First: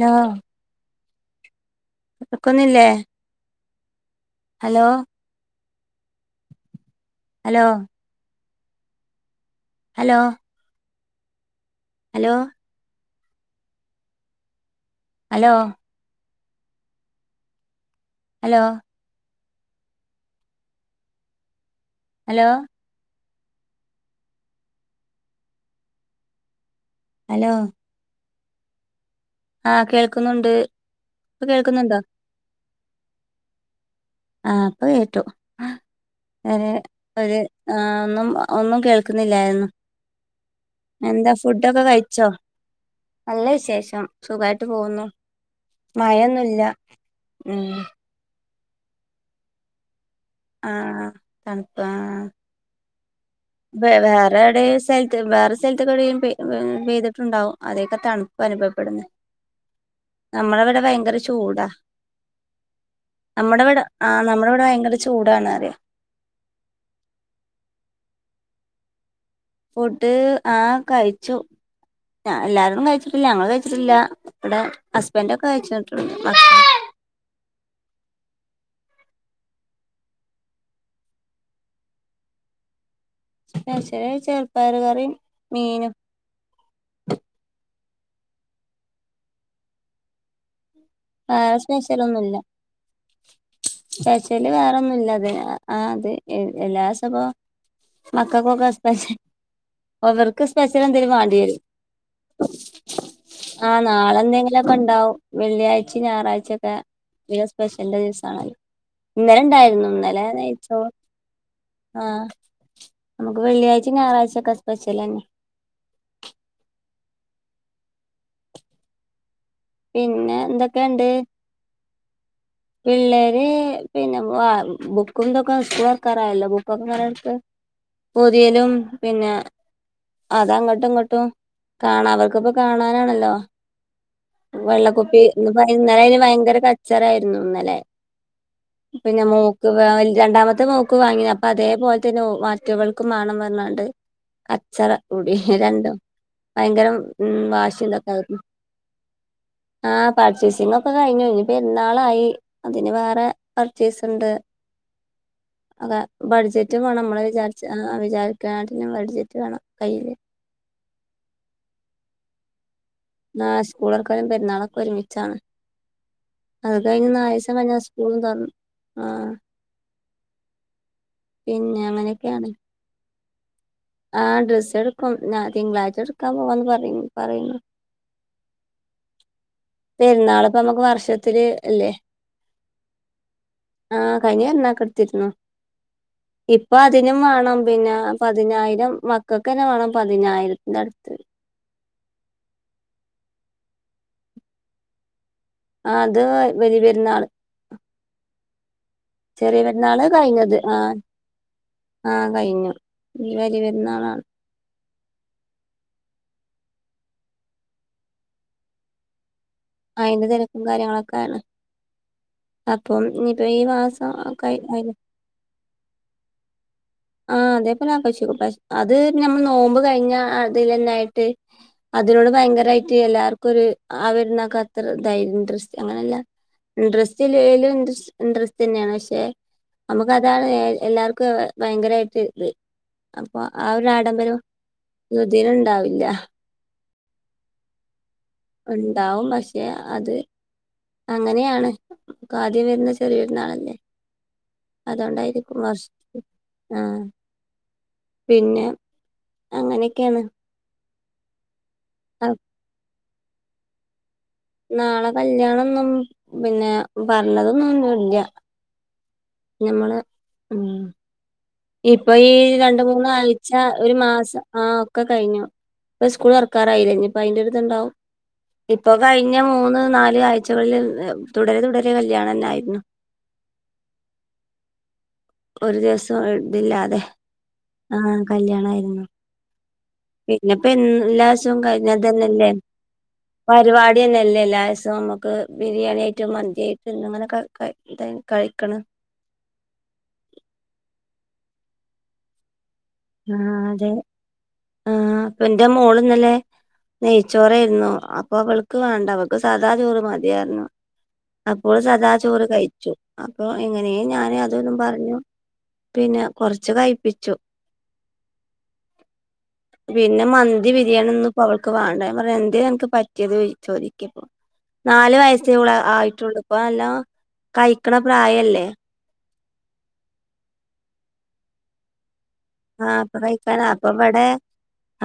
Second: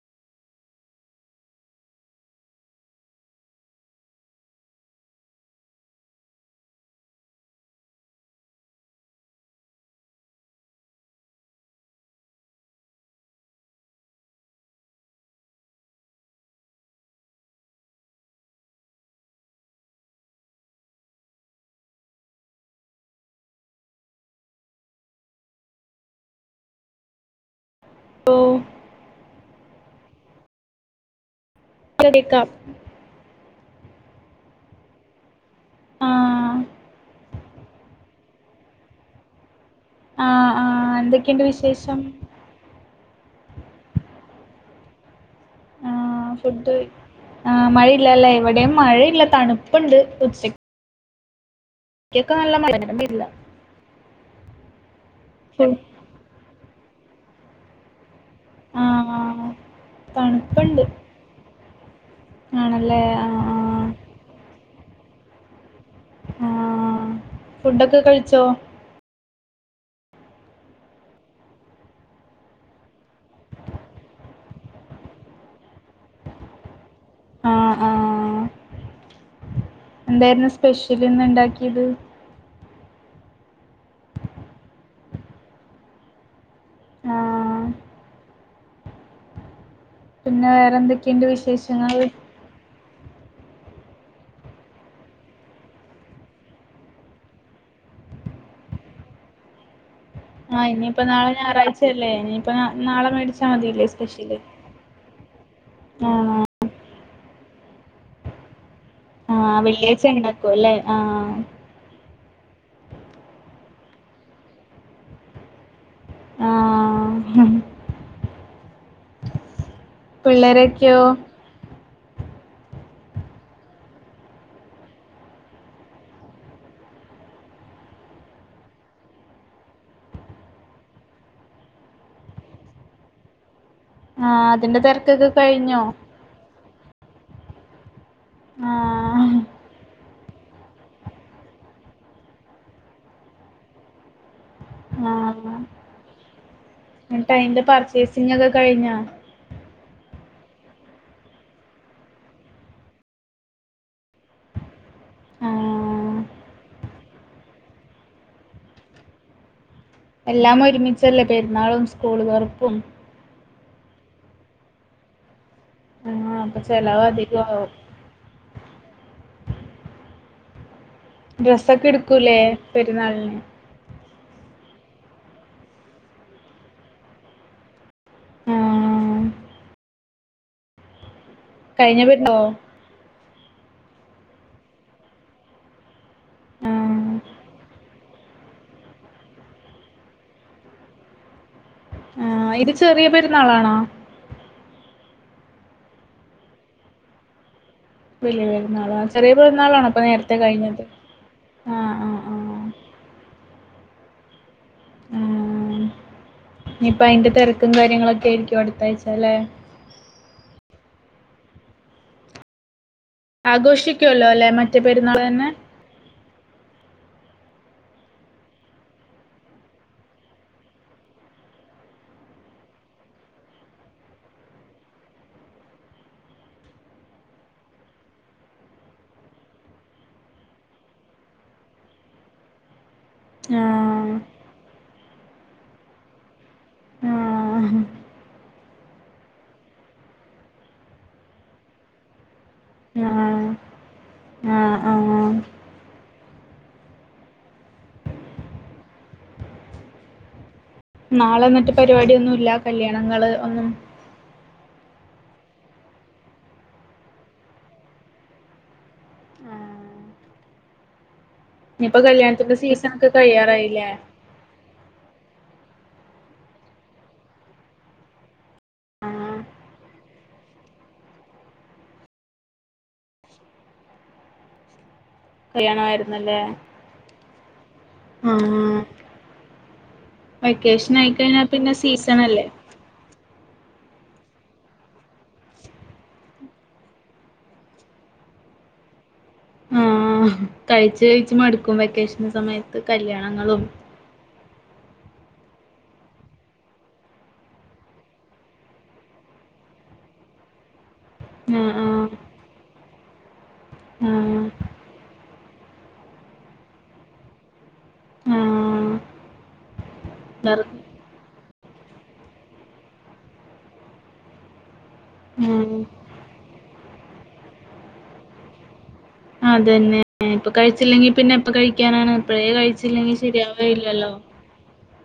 Law. പക്കന്നില്ലേ hello hello hello hello hello hello hello hello പ്പോ ആ കേൾക്കുന്നുണ്ട്. കേൾക്കുന്നുണ്ടോ ശ്രദ്ധിക്കാം. ആ അപ്പൊ ഏറ്റു. ആഹ് അരെ ഒരു ആ ഒന്നും ഒന്നും കേൾക്കുന്നില്ലായിരുന്നു. ആ ആ എന്താ എന്തൊക്കെയണ്ട് ഫുഡൊക്കെ വിശേഷം കഴിച്ചോ നല്ല വിശേഷം സുഖായിട്ട് പോകുന്നു മഴയൊന്നുല്ല ഫുഡ് ആ ഉം മഴയില്ലല്ല എവിടെയും മഴയില്ല തണുപ്പുണ്ട് ഉച്ചക്കൊക്കെ ആ കപ്പ നല്ല മഴ ഇല്ല വേറെറാരടെ സ വേറെ സ്ഥലത്ത കൂടെ [unintelligible] ചെയ്തിട്ടുണ്ടാവും അതേക്കെത്താണ് അനുഭവപ്പെടുന്നു ആഹ് നമ്മളിവിടെ തണുപ്പുണ്ട് ഭയങ്കര ചൂടാ ആണല്ലേ ആഹ് നമ്മുടെ ഇവിടെ ആ ആഹ് നമ്മുടെ ഇവിടെ ഭയങ്കര ചൂടാണ് ആ ഫുഡൊക്കെ കഴിച്ചോ ഫുഡ് ആ കഴിച്ചു എല്ലാരും കഴിച്ചിട്ടില്ല ഞങ്ങള് കഴിച്ചിട്ടില്ല ഇവിടെ ഹസ്ബൻഡ് ഒക്കെ കഴിച്ചിട്ടിണ്ട് ആ ആ എന്തായിരുന്നു സ്പെഷ്യൽന്ന് ഇണ്ടാക്കിയത് [unintelligible] ചെറുപയർ കറിയും മീനും ആഹ് പിന്നെ വേറെ എന്തെ വിശേഷങ്ങൾ ചച്ചല് വേറെന്നുല്ല ആ അത് എല്ലാ സംഭം മക്കൾക്കൊക്കെ സ്പെ അവർക്ക് ആഹ് സ്പെഷ്യൽ ഇനിയിപ്പോ എന്തേലും നാളെ വേണ്ടി വരും ഞായറാഴ്ചയല്ലേ ഇനിയിപ്പോ നാ- നാളെ മേടിച്ചാൽ ആ മതില്ലേ സ്പെഷ്യല് നാളെന്തെങ്കിലും ഒക്കെ ഉണ്ടാവും വെള്ളിയഴ്ച ഈ ആഹ് ഞായറാഴ്ചത്തെ ഈ സ്പെഷ്യല് ദിസായ് ഇന്നലെ ആഹ് ഉണ്ടായിരുന്നു വെള്ളിയാഴ്ച ഇന്നലെ ഉണ്ടാക്കും അല്ലേ നെയ്ച്ചോറ് ആഹ് ആ നമുക്ക് വെള്ളിയാഴ്ച ഞായറാഴ്ച ഒക്കെ സ്പെശ്യാൽ തന്നെ ആഹ് പിന്നെ പിള്ളേരൊക്കെയോ എന്തൊക്കെയുണ്ട് പിള്ളേര് പിന്നെ ബുക്കുംന്തൊക്കെ സ്കൂള് തോറക്കാറായല്ലോ ബുക്കൊക്കെ പറഞ്ഞടുത്ത് പൊതിയലും പിന്നെ അതങ്ങോട്ടും ഇങ്ങോട്ടും കാണാ അവർക്കൊക്കെ കാണാനാണല്ലോ ആഹ് അതിന്റെ വെള്ളക്കൊപ്പി തിരക്കൊക്കെ [unintelligible] കഴിഞ്ഞോ അയിന് ഭയങ്കര [unintelligible] ഇന്നല്ലെ ആഹ് പിന്ന മോക്ക് രണ്ടാമത്തെ മോക്ക് വാങ്ങിയ അപ്പൊ അതേപോലെ തന്നെ മാറ്റവൾക്കും മേണന്ന് പറഞ്ഞാണ്ട് അച്ചറകൂടി ആഹ് രണ്ടും ഭയങ്കര ഉ എന്നിട്ട് അയിന്റെ വാശി പർച്ചേസിങ് ഇതൊക്കൊയിരുന്നു ഒക്കെ കഴിഞ്ഞോ ആ പർച്ചേസിങ് ഒക്കെ കഴിഞ്ഞു ഇനി പെരുന്നാളായി അതിന് വേറെ പർച്ചേസ്ണ്ട് അതെ ആഹ് ബട്‌ജറ്റ് ചുറ്റും വേണം നമ്മള വിചാരിച്ച വിചാരിക്കണട്ടിലും ബഡ്ജറ്റ് വേണം കയ്യിൽ എല്ലാം ഒരുമിച്ചല്ലേ പെരുന്നാളും സ്കൂള് തൊറുപ്പും ആ സ്കൂള് തോർക്കലും പെരുന്നാളക്കെ ഒരുമിച്ചാണ് ആഹ് അപ്പൊ അത് ചെലവ് കഴിഞ്ഞ നാലീസം അധികമാവും കയ്ഞ്ഞ സ്കൂള് തൊറന്നു ആ പിന്നെ ഡ്രസ്സൊക്കെ എടുക്കൂല്ലേ അങ്ങനെയൊക്കെയാണ് പെരുന്നാളിന് ആ ഡ്രസ്സ് എടുക്കും ഞാ തിങ്കളാഴ്ച എടുക്കാൻ പോവാന്ന് പറ പറയിന് ആഹ് പെരുന്നാൾപ്പ നമുക്ക് വർഷ കഴിഞ്ഞ പെരുന്നാൾക്കോ ആ കഴിഞ്ഞ പെരുന്നാൾ ക്ക്എടുത്തിരുന്നു ഇപ്പൊ ആഹ് അതിനും വേണം പിന്നെ പതിനായിരം മക്ക ക്കന്നെ വേണം പതിനായിരത്തിന്റെ അടുത്ത് ആ ഇത് ചെറിയ പെരുന്നാളാണോ അത് വലിയ പെരുന്നാള് വലിയ പെരുന്നാൾ ആ ചെറിയ പെരുന്നാളാണ അപ്പൊ നേരത്തെ കഴിഞ്ഞത് ആ ആ ആ ഇന്നാണ് ആ ഇനിയിപ്പ അയിന്റെ തിരക്കും കാര്യങ്ങളൊക്കെ ആയിരിക്കും അടുത്ത ആഴ്ചാലേ അയിന്റെ തിരക്കും കാര്യങ്ങളൊക്കെയ ആാണ് അ ആഘോഷിക്കുവല്ലോ അല്ലെ മറ്റേ പെരുന്നാൾ തന്നെ ആ അതേപോലെ ആഘോഷിക്കും പക്ഷ അത് നഞമ്മൾ നോമ്പ് കഴിഞ്ഞ അതിൽന്നൊയിട്ട് അതിനോട് ഭയങ്കരമായിട്ട് എല്ലാർക്കും ഒരു ആ വരുന്നക്ക അത്രധൈര്യം ഇൻട്രസ്റ്റ് അങ്ങനെയല്ല ഇഡ്രസ്സ് ലും ഇൻട്രസ്റ്റ് തന്നെയാണ് പക്ഷെ നമുക്ക് അതാണ് എല്ലാർക്കും ഭയങ്കരട്ട് ഇത് അപ്പൊ ആ ഒരു ആഹ് ആഡംബരം ഇതിയതുണ്ടാവില്ല ആഹ് ഉണ്ടാവും പക്ഷെ അത് അങ്ങനെയാണ് ആദ്യം വരുന്ന ആഹ് ചെറിയൊപേരുനാളല്ലേ ആഹ് ആഹ് അതുകൊണ്ടായിരിക്കും വർഷ ആ പിന്നെ അങ്ങനെയൊക്കെയാന്ന് നാളെ എന്നിട്ട് പരിപാടൊന്നും ഇല്ല കല്യാ ണങ്ങള് ഒന്നും നാളെ കല്യാണിന്നും പിന്നെ പറഞ്ഞതൊന്നും ഒന്നും ഇല്ല ഞമ്മള് ആഹ് ഉം ഇനിയിപ്പോ ഇപ്പൊ ഈ കല്യാണത്തിന്റെ രണ്ട സീസൺ ഒക്കെ മൂന്നാഴ്ച കഴിയാറായില്ലേ ഒരു മാസം ആ ഒക്കെ കഴിഞ്ഞു ഇപ്പ സ്കൂൾ തുറക്കാറായില്ല ഇനി ഇപ്പ അയിന്റെ ഇത് ണ്ടാവും ഇപ്പൊ കഴിഞ്ഞ ആഹ് മൂന്ന് നാല് ആഴ്ചകളിൽ തുടരെ തുടരെ കല്യാണം തെന്നായിരുന്നു ഒരു ദിവസം കല്യാണമായിരുന്നല്ലേ ഇതില്ലാതെ ആ ആഹ് കല്യാണായിരുന്നു പിന്നെപ്പ വെക്കേഷൻ ആയിക്കഴിഞ്ഞാ എല്ലാസവും പിന്നെ കഴഞ്ഞ സീസൺ അല്ലേ അതന്നല്ലേ പരിപാടി തന്നെല്ലേ എല്ലസം നമ്മുക്ക് ബിരിയാണി ആയിട്ട് മന്തിായിട്ട് ഇും ഇങ്ങനെ കഴിക്കണ ആ കഴിച്ച കഴിച്ച് മടുക്കും വെക്കേഷൻ സമയത്ത് കല്യാണങ്ങളും ആ അപ്പൊ എൻറെ മോള ഇന്നല്ലേ നെയ്ച്ചോറായിരുന്നു അപ്പൊ അവൾക്ക് വേണ്ട അവൾക്ക് സാദാ ചോറ് മതി പറഞ്ഞു അപ്പോൾ ആഹ് സദാ ആഹ് ചോറ് കഴിച്ചു അപ്പൊ എങ്ങനെയ ഞാന് ആഹ് അതൊന്നും പറഞ്ഞു പിന്നെ കൊറച്ച് കഴിപ്പിച്ചു ആഹ് പിന്നെ വെറു മന്തി ബിരിയാണി ഒന്നും ഇപ്പ അവൾക്ക് വേണ്ട പറഞ്ഞ എന് എനക്ക് പറ്റിയത് ചോദിക്കപ്പോ നാല് വയസ് ഇള ഉം ആയിട്ടുണ്ട് ഇപ്പ നല്ലാം കഴിക്കണ പ്രായല്ലേ അതന്നെ ഇപ്പൊ കഴിച്ചില്ലെങ്കിൽ പിന്നെ എപ്പ കഴിക്കാനാണ് അപ്പഴേ കഴിച്ചില്ലെങ്കിൽ ശരിയാവയില്ലല്ലോ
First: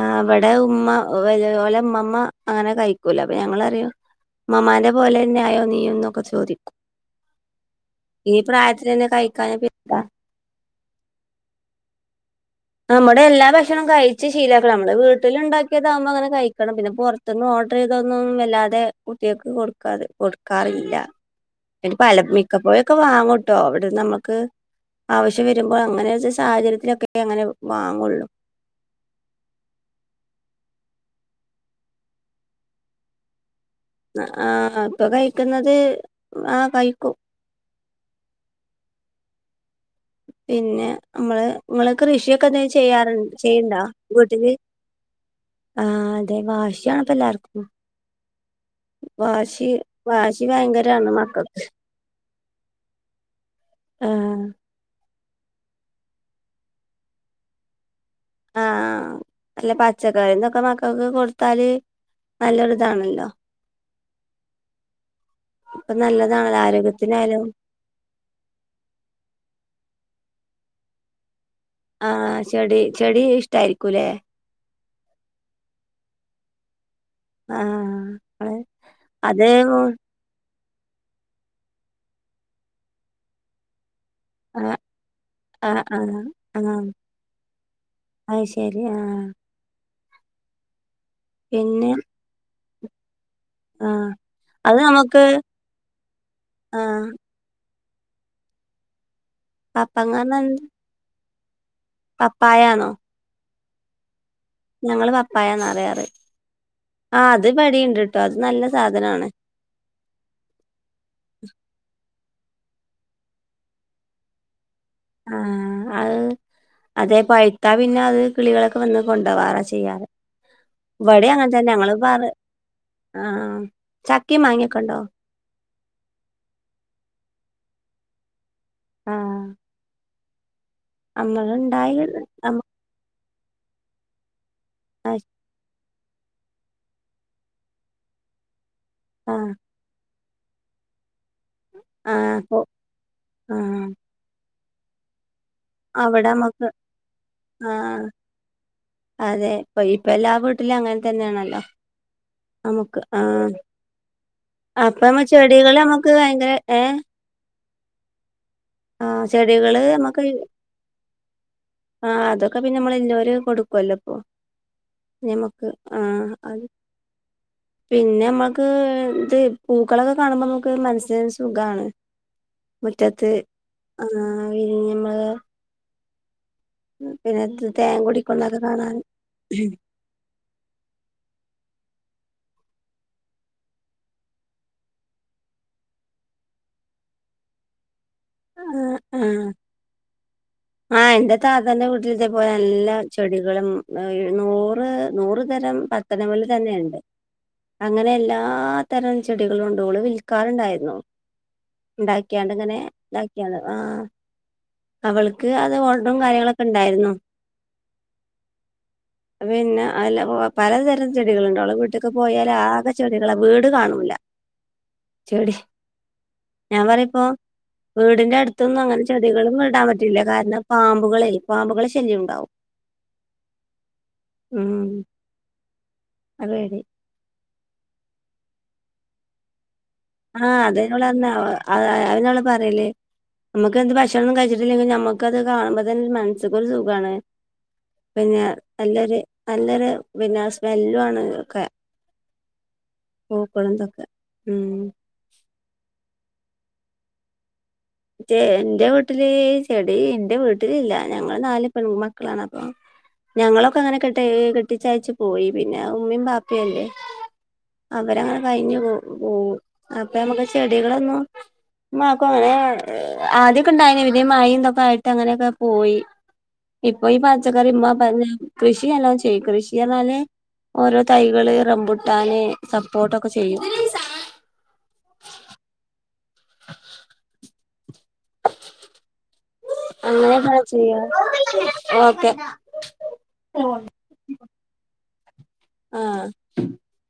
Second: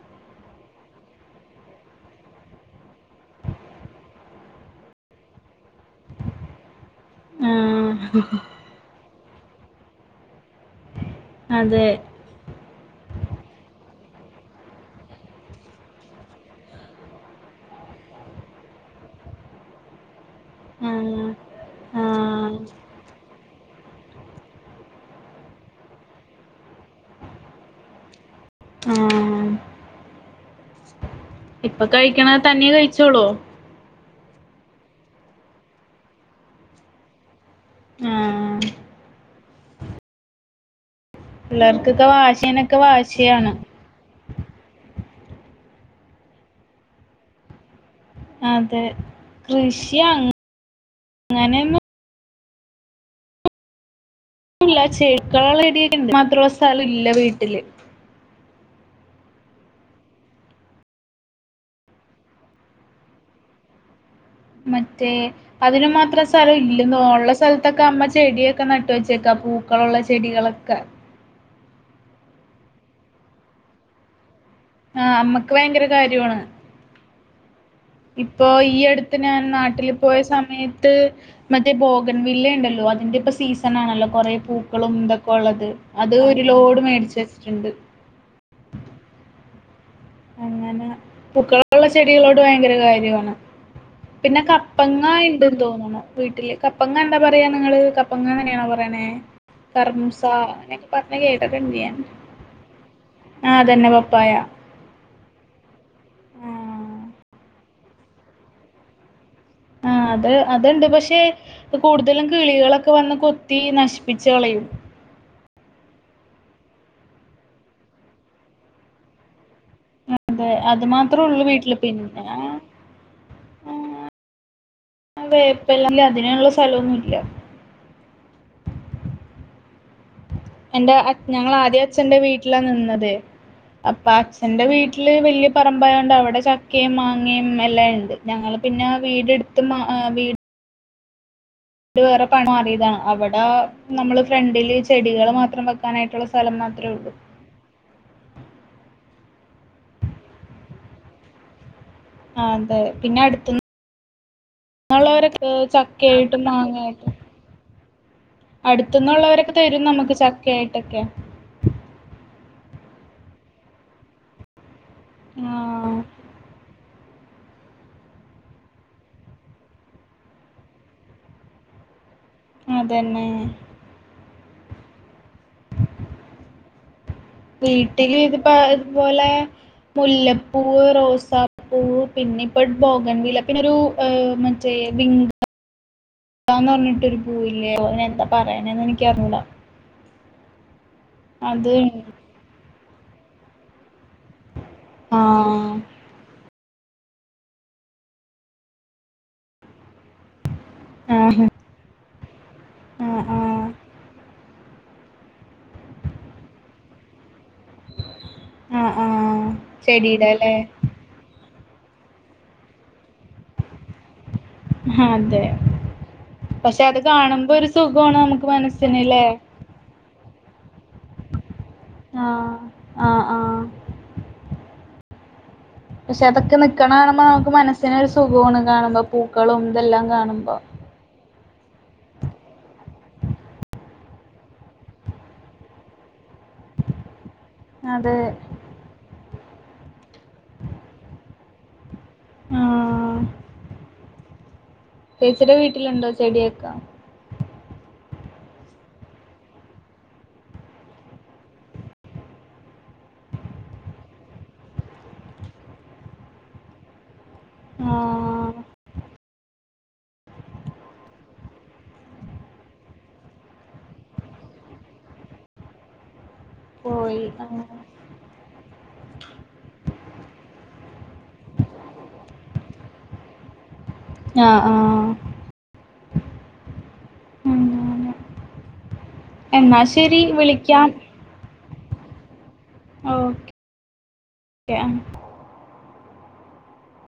ആ അവിടെ ഉമ്മ വപോലെ ഉമ്മമ്മ അങ്ങനെ കഴിക്കൂല അപ്പൊ ഞങ്ങളറിയോ ഉ്മാന്റെ പോലെ തന്നെ ആയോ നീയന്നൊക്കെ ചോദിക്കും ആഹ് ഈ പ്രായത്തി തന്നെ കായി- കപ്പട്ട [unintelligible] അതെ നമ്മുടെ എല്ലാ ഭക്ഷണം കഴിച്ച് ശീലക്കണം നമ്മള് വീട്ടിൽ ഉണ്ടാക്കിയതാവുമ്പോൾ അങ്ങനെ കഴിക്കണം പിന്നെ പുറത്തൊന്നും ഓർഡർ ചെയ്തൊന്നും വല്ലാതെ കുട്ടികൾക്ക് കൊടുക്കാത കൊ- ക്കാറില്ല ആഹ് എ പല മിക്ക ആഹ് പോഴൊക്കെ വാങ്ങൂട്ടോ അവിടെ നമ്മക്ക് ആവശ്യം വരുമ്പോൾ അങ്ങനെ സാഹചര്യത്തിലൊക്കെ കിട്ടും അങ്ങനെ വാങ്ങുള്ളൂ ആ ഇപ്പൊ കഴിക്കണ തന്നെയ കഴിച്ചോളൂ ആ ഇപ്പൊ കഴിക്കുന്നത് ആ കഴിക്കും ആ പിന്നെ നമ്മള് നിങ്ങള് പിള്ളേർക്കൊക്കെ കൃഷിയൊക്കെ എന്ത വാശിനൊക്കെ ചെയ്യാറുണ്ട് വാശിയാണ് ചെയ്യണ്ടാ വീട്ടില് ആ അതെ വാശിണപ്പ എല്ലാർക്കും അതെ വാശി കൃഷി വാശി ഭയങ്കരാണ് മക്കൾക്ക് അങ്ങനെയൊന്നും ആ ഇല്ല ചേ കാളടിയിണ്ട് മദ്രോസ [unintelligible] ലില്ല വീട്ടില് ആ ആ അല്ല പച്ചക്കറിന്നൊക്കെ മക്കൾക്ക് കൊടുത്താല് നല്ലൊരു ഇതാണല്ലോ മറ്റേ അതില് ഇപ്പൊ മാത്രം നല്ലതാണല്ലോ സ്ഥലം ഇല്ലന്ന് ഉള്ള ആരോഗ്യത്തിനായാലും സ്ഥലത്തൊക്കെ അമ്മ ചെടിയൊക്കെ നട്ട് വെച്ചേക്കാ പൂക്കളുള്ള ചെടികളൊക്കെ ആ ചെടി ചെടി ഇഷ്ടായിരിക്കുല്ലെ ആ അമ്മക്ക് ഭയങ്കര കാര്യവാണ്. ആഹ് ഇപ്പൊ ഈ അടുത്ത് ഞാൻ അതെ നാട്ടില് അത് പോയ സമയ ത്ത് മറ്റേ ബോഗൈൻവില്ലയുണ്ടല്ലോ അതിന്റെപ്പോ സീസൺ ആണല്ലോ കൊറെ ആഹ് പൂക്കളും ഇതൊക്കെ ഉള്ളത്. ആഹ് അത് ആഹ് ഒരു ലോഡ് ആഹ് മേടിച്ച് വെച്ചിട്ടുണ്ട്. അത് ശരി ആഹ് അങ്ങനാ പൂക്കളുള്ള പിന്നെ ചെടികളോട് ഭയ ങ്കര കാര്യവാണ് ആഹ് പിന്നെ അത് കപ്പങ്ങ നമുക്ക് ഇണ്ട്ന്ന് തോന്ന്ണു. വീട്ടില് കപ്പങ്ങ ആഹ് എന്താ പറയാ നിങ്ങള്? കപ്പങ്ങ എങ്ങനെയാ പറയണേ കറുമൂസ അങ്ങനൊക്കെ പറഞ്ഞ് കേ പപ്പായാണോ ആ അതന്നെ പപ്പായ. ഞങ്ങള് പപ്പായാന്നാറയാറ് ആ ആ അതിവടീ ണ്ട് ട്ടോ അത് നല്ല സാധനാണ്. ആഹ് അത് അതിണ്ട് പക്ഷെ അത് കൂടുതലും കിളികളൊക്കെ വന്ന് കൊത്തി നശിപ്പിച്ചു കളയും. ആഹ് അത് അതെ പഴുത്താ പിന്നെ അത് കിളികളൊക്കെ വന്ന് കൊണ്ടാവാറാ ചെ അതെ അത് മാത്രേ ഒള്ളു വീട്ടില് ഞങ്ങള് പറ പിന്നെ ആ ആഹ് ചക്കിം മാങ്ങിയൊക്കെണ്ടോ [unintelligible] അതിനൊള്ള സ്ഥലമൊന്നുമില്ല. ആഹ്. എന്റെ ഞങ്ങൾ ആദ്യ നമ്മള്ണ്ടായി അച്ഛന്റെ വീട്ടിലാ നമ്മ നിന്നതേ അപ്പാച് എന്റെ വീട്ടില് വലിയ പറമ്പാ ണ്ടവിടെ ചക്കയും മാങ്ങയും എല്ലാം ഉണ്ട് ഞങ്ങള് പിന്നെ ആഹ് വീടെടുത്ത് മാ വീട് വേറെ ആഹ് പണം പ്പൊ അറിയതാണ് അവിടെ ആഹ് നമ്മള് ഫ്രണ്ടില് ചെടികൾ മാ ത്രം അവിടെ വെക്കാനായിട്ടുള്ള സ്ഥലം നമ്മക്ക് മാത്രേ ഉള്ളൂ. ആഹ് അതെ ഇപ്പൊ ഇപ്പ എല്ലാ വീട്ടിലും അങ്ങനെ തന്നെയാണല്ലോ. ആഹ് അതെ പിന്നെ അടുത്തന്ന് അപ്പമ്മ ചെടികൾ നമ്മുക്ക് ഭയങ്കര ഏഹ് ആഹ് അടുത്ത്ന്നുള്ളവരൊക്കെ ചെടികള് തരും നമുക്ക് ചക്കയായിട്ടൊക്കെ ആ അതൊക്കെ പിന്നെ നമ്മള് എല്ലോരും കൊടുക്കുവല്ലോ ഇപ്പൊ ഞമുക്ക് ആ അത് പിന്നെ നമ്മുക്ക് ഇത് പൂക്കളൊക്കെ കാണുമ്പോ നമുക്ക് മനസ്സിന് സുഖാണ് അതന്നെ മുറ്റത്ത് ആ [unintelligible] തേൻ വീട്ടില് ഇതിപ്പ കുടിക്കുന്നതൊക്കെ കാണാന് ഇതുപോലെ മുല്ലപ്പൂ റോസാപ്പൂ പിന്നെ ഇപ്പോ ബോഗൻ വില്ല പിന്നെ ഒരു മറ്റേ വിംഗ ന്നാന്ന് പറഞ്ഞിട്ടൊരു പൂവീല്ലയോ [inaudible] ആ പറയാണേന്നെനിക്കറിയില്ല ആഹ് എന്റെ താതന്റെ വീട്ടിലിത്തെ പോയ നല്ല ചെടികളും നൂറ് നൂറ് ആഹ് തരം പത്തണിമുല്ല തന്നെയുണ്ട് അങ്ങനെ എല്ലാ തരം ചെടികളും ഉണ്ടായിരുന്നുഇവളു വിൽക്കാറുണ്ടായിരുന്നു ആഹ് ഉണ്ട [inaudible] ണ്ട് ഇങ്ങനെ ആഹ് ഇതാക്കിയാണ് ആഹ് ആ അവൾക്ക്- ക്ക് അത് ഓട്ടവും കാര്യങ്ങളൊക്കെ ഉണ്ടായിുന്നോ? ആഹ് ആഹ് പിന്നെ അല്ല ചെടിയുടെ അല്ലേ പലതരം ചെടികളുണ്ട അവള വീട്ടി- വീട്ടൊക്ക് പോയാാലൽ ആകെ ചെടികള വീട് കാണൂില്ല ആ അതെ പക്ഷെ ഞാൻ അത് പറയിപ്പോ കാണുമ്പോ ഒരു സുഖമാണ് നമുക്ക് മനസ്സിനല്ലേ ല്ല കാരണം പാമ്പുകളെ- പാമ്പുകൾ ശല്യണ്ടാവും ആഹ് ആഹ് ആഹ് ഉ- പക്ഷെ അതൊക്കെ നിക്കണാണുമ്പോ നമുക്ക് മനസി - ഒരു സുഖമാണ് കാണുമ്പോ പൂക്കളും- ഇതെല്ലാം ആഹ കാണുമ്പോ അതേപോലെ തന്നാ അവള് അ അന്ള് പറയല്ലേ നമുക്ക് എന്ത് ഭക്ഷണണംൊന്നും കഴിച്ചിട്ടില്ലെങ്കിൽ നമ്മുക്കത് കാണുമ്പോ തന്നെ ഒരു മനസ്സക്കൊരു സുഖമാണ് അതെ പിന്നെ നല്ല ഒരു നല്ലൊരു പിന്നെ സ്മെല്ലു ആണ് ഇതൊക്ക ആഹ് പൂക്കളന്തൊക്കെ ഉം ചേച്ചുടെ വീട്ടിലുണ്ടോ ചെടിയൊക്കെ എന്റെ വീട്ടില് ചെടി എന്റെ വീട്ടിലില്ല ഞങ്ങള്ൾ നാല് പെൺ മക്കളാണ് അപ്പൊ ഞങ്ങളൊക്കെ അങ്ങനെ കെട്ട കെട്ടിച്ചയച്ചു പോയി പിന്നെ ഉമ്മയും ബാപ്പയും അല്ലേ അവരങ്ങെ ആഹ് കഴിഞ്ഞു പോ പോു അപ്പ നമ്മുക്ക് ചെടികളൊന്നും മാക്കും അങ്ങനെ [inaudible] ആദ്യക്കെ ഇണ്ടായതിന ഇലേ മഴന്തൊക്കെ ആയിട്ട് അങ്ങനെയൊക്കെ പോയി ഇപ്പൊ ഈ പോയി ആഹ് പചക്കറി കൃഷിയല്ലാം കൃഷിയണല്ലേ ഓരോ തൈകള് റംമ്പുട്ടാന് സപ്പോർട്ടൊക്കെ ചെയ്യും ആഹ ആഹ [unintelligible] എന്നാ ശെരി അങ്ങനെയൊക്കെ വിളിക്കാം ചെയ്യാ ഓക്കെ ഓക്കെ ആഹ്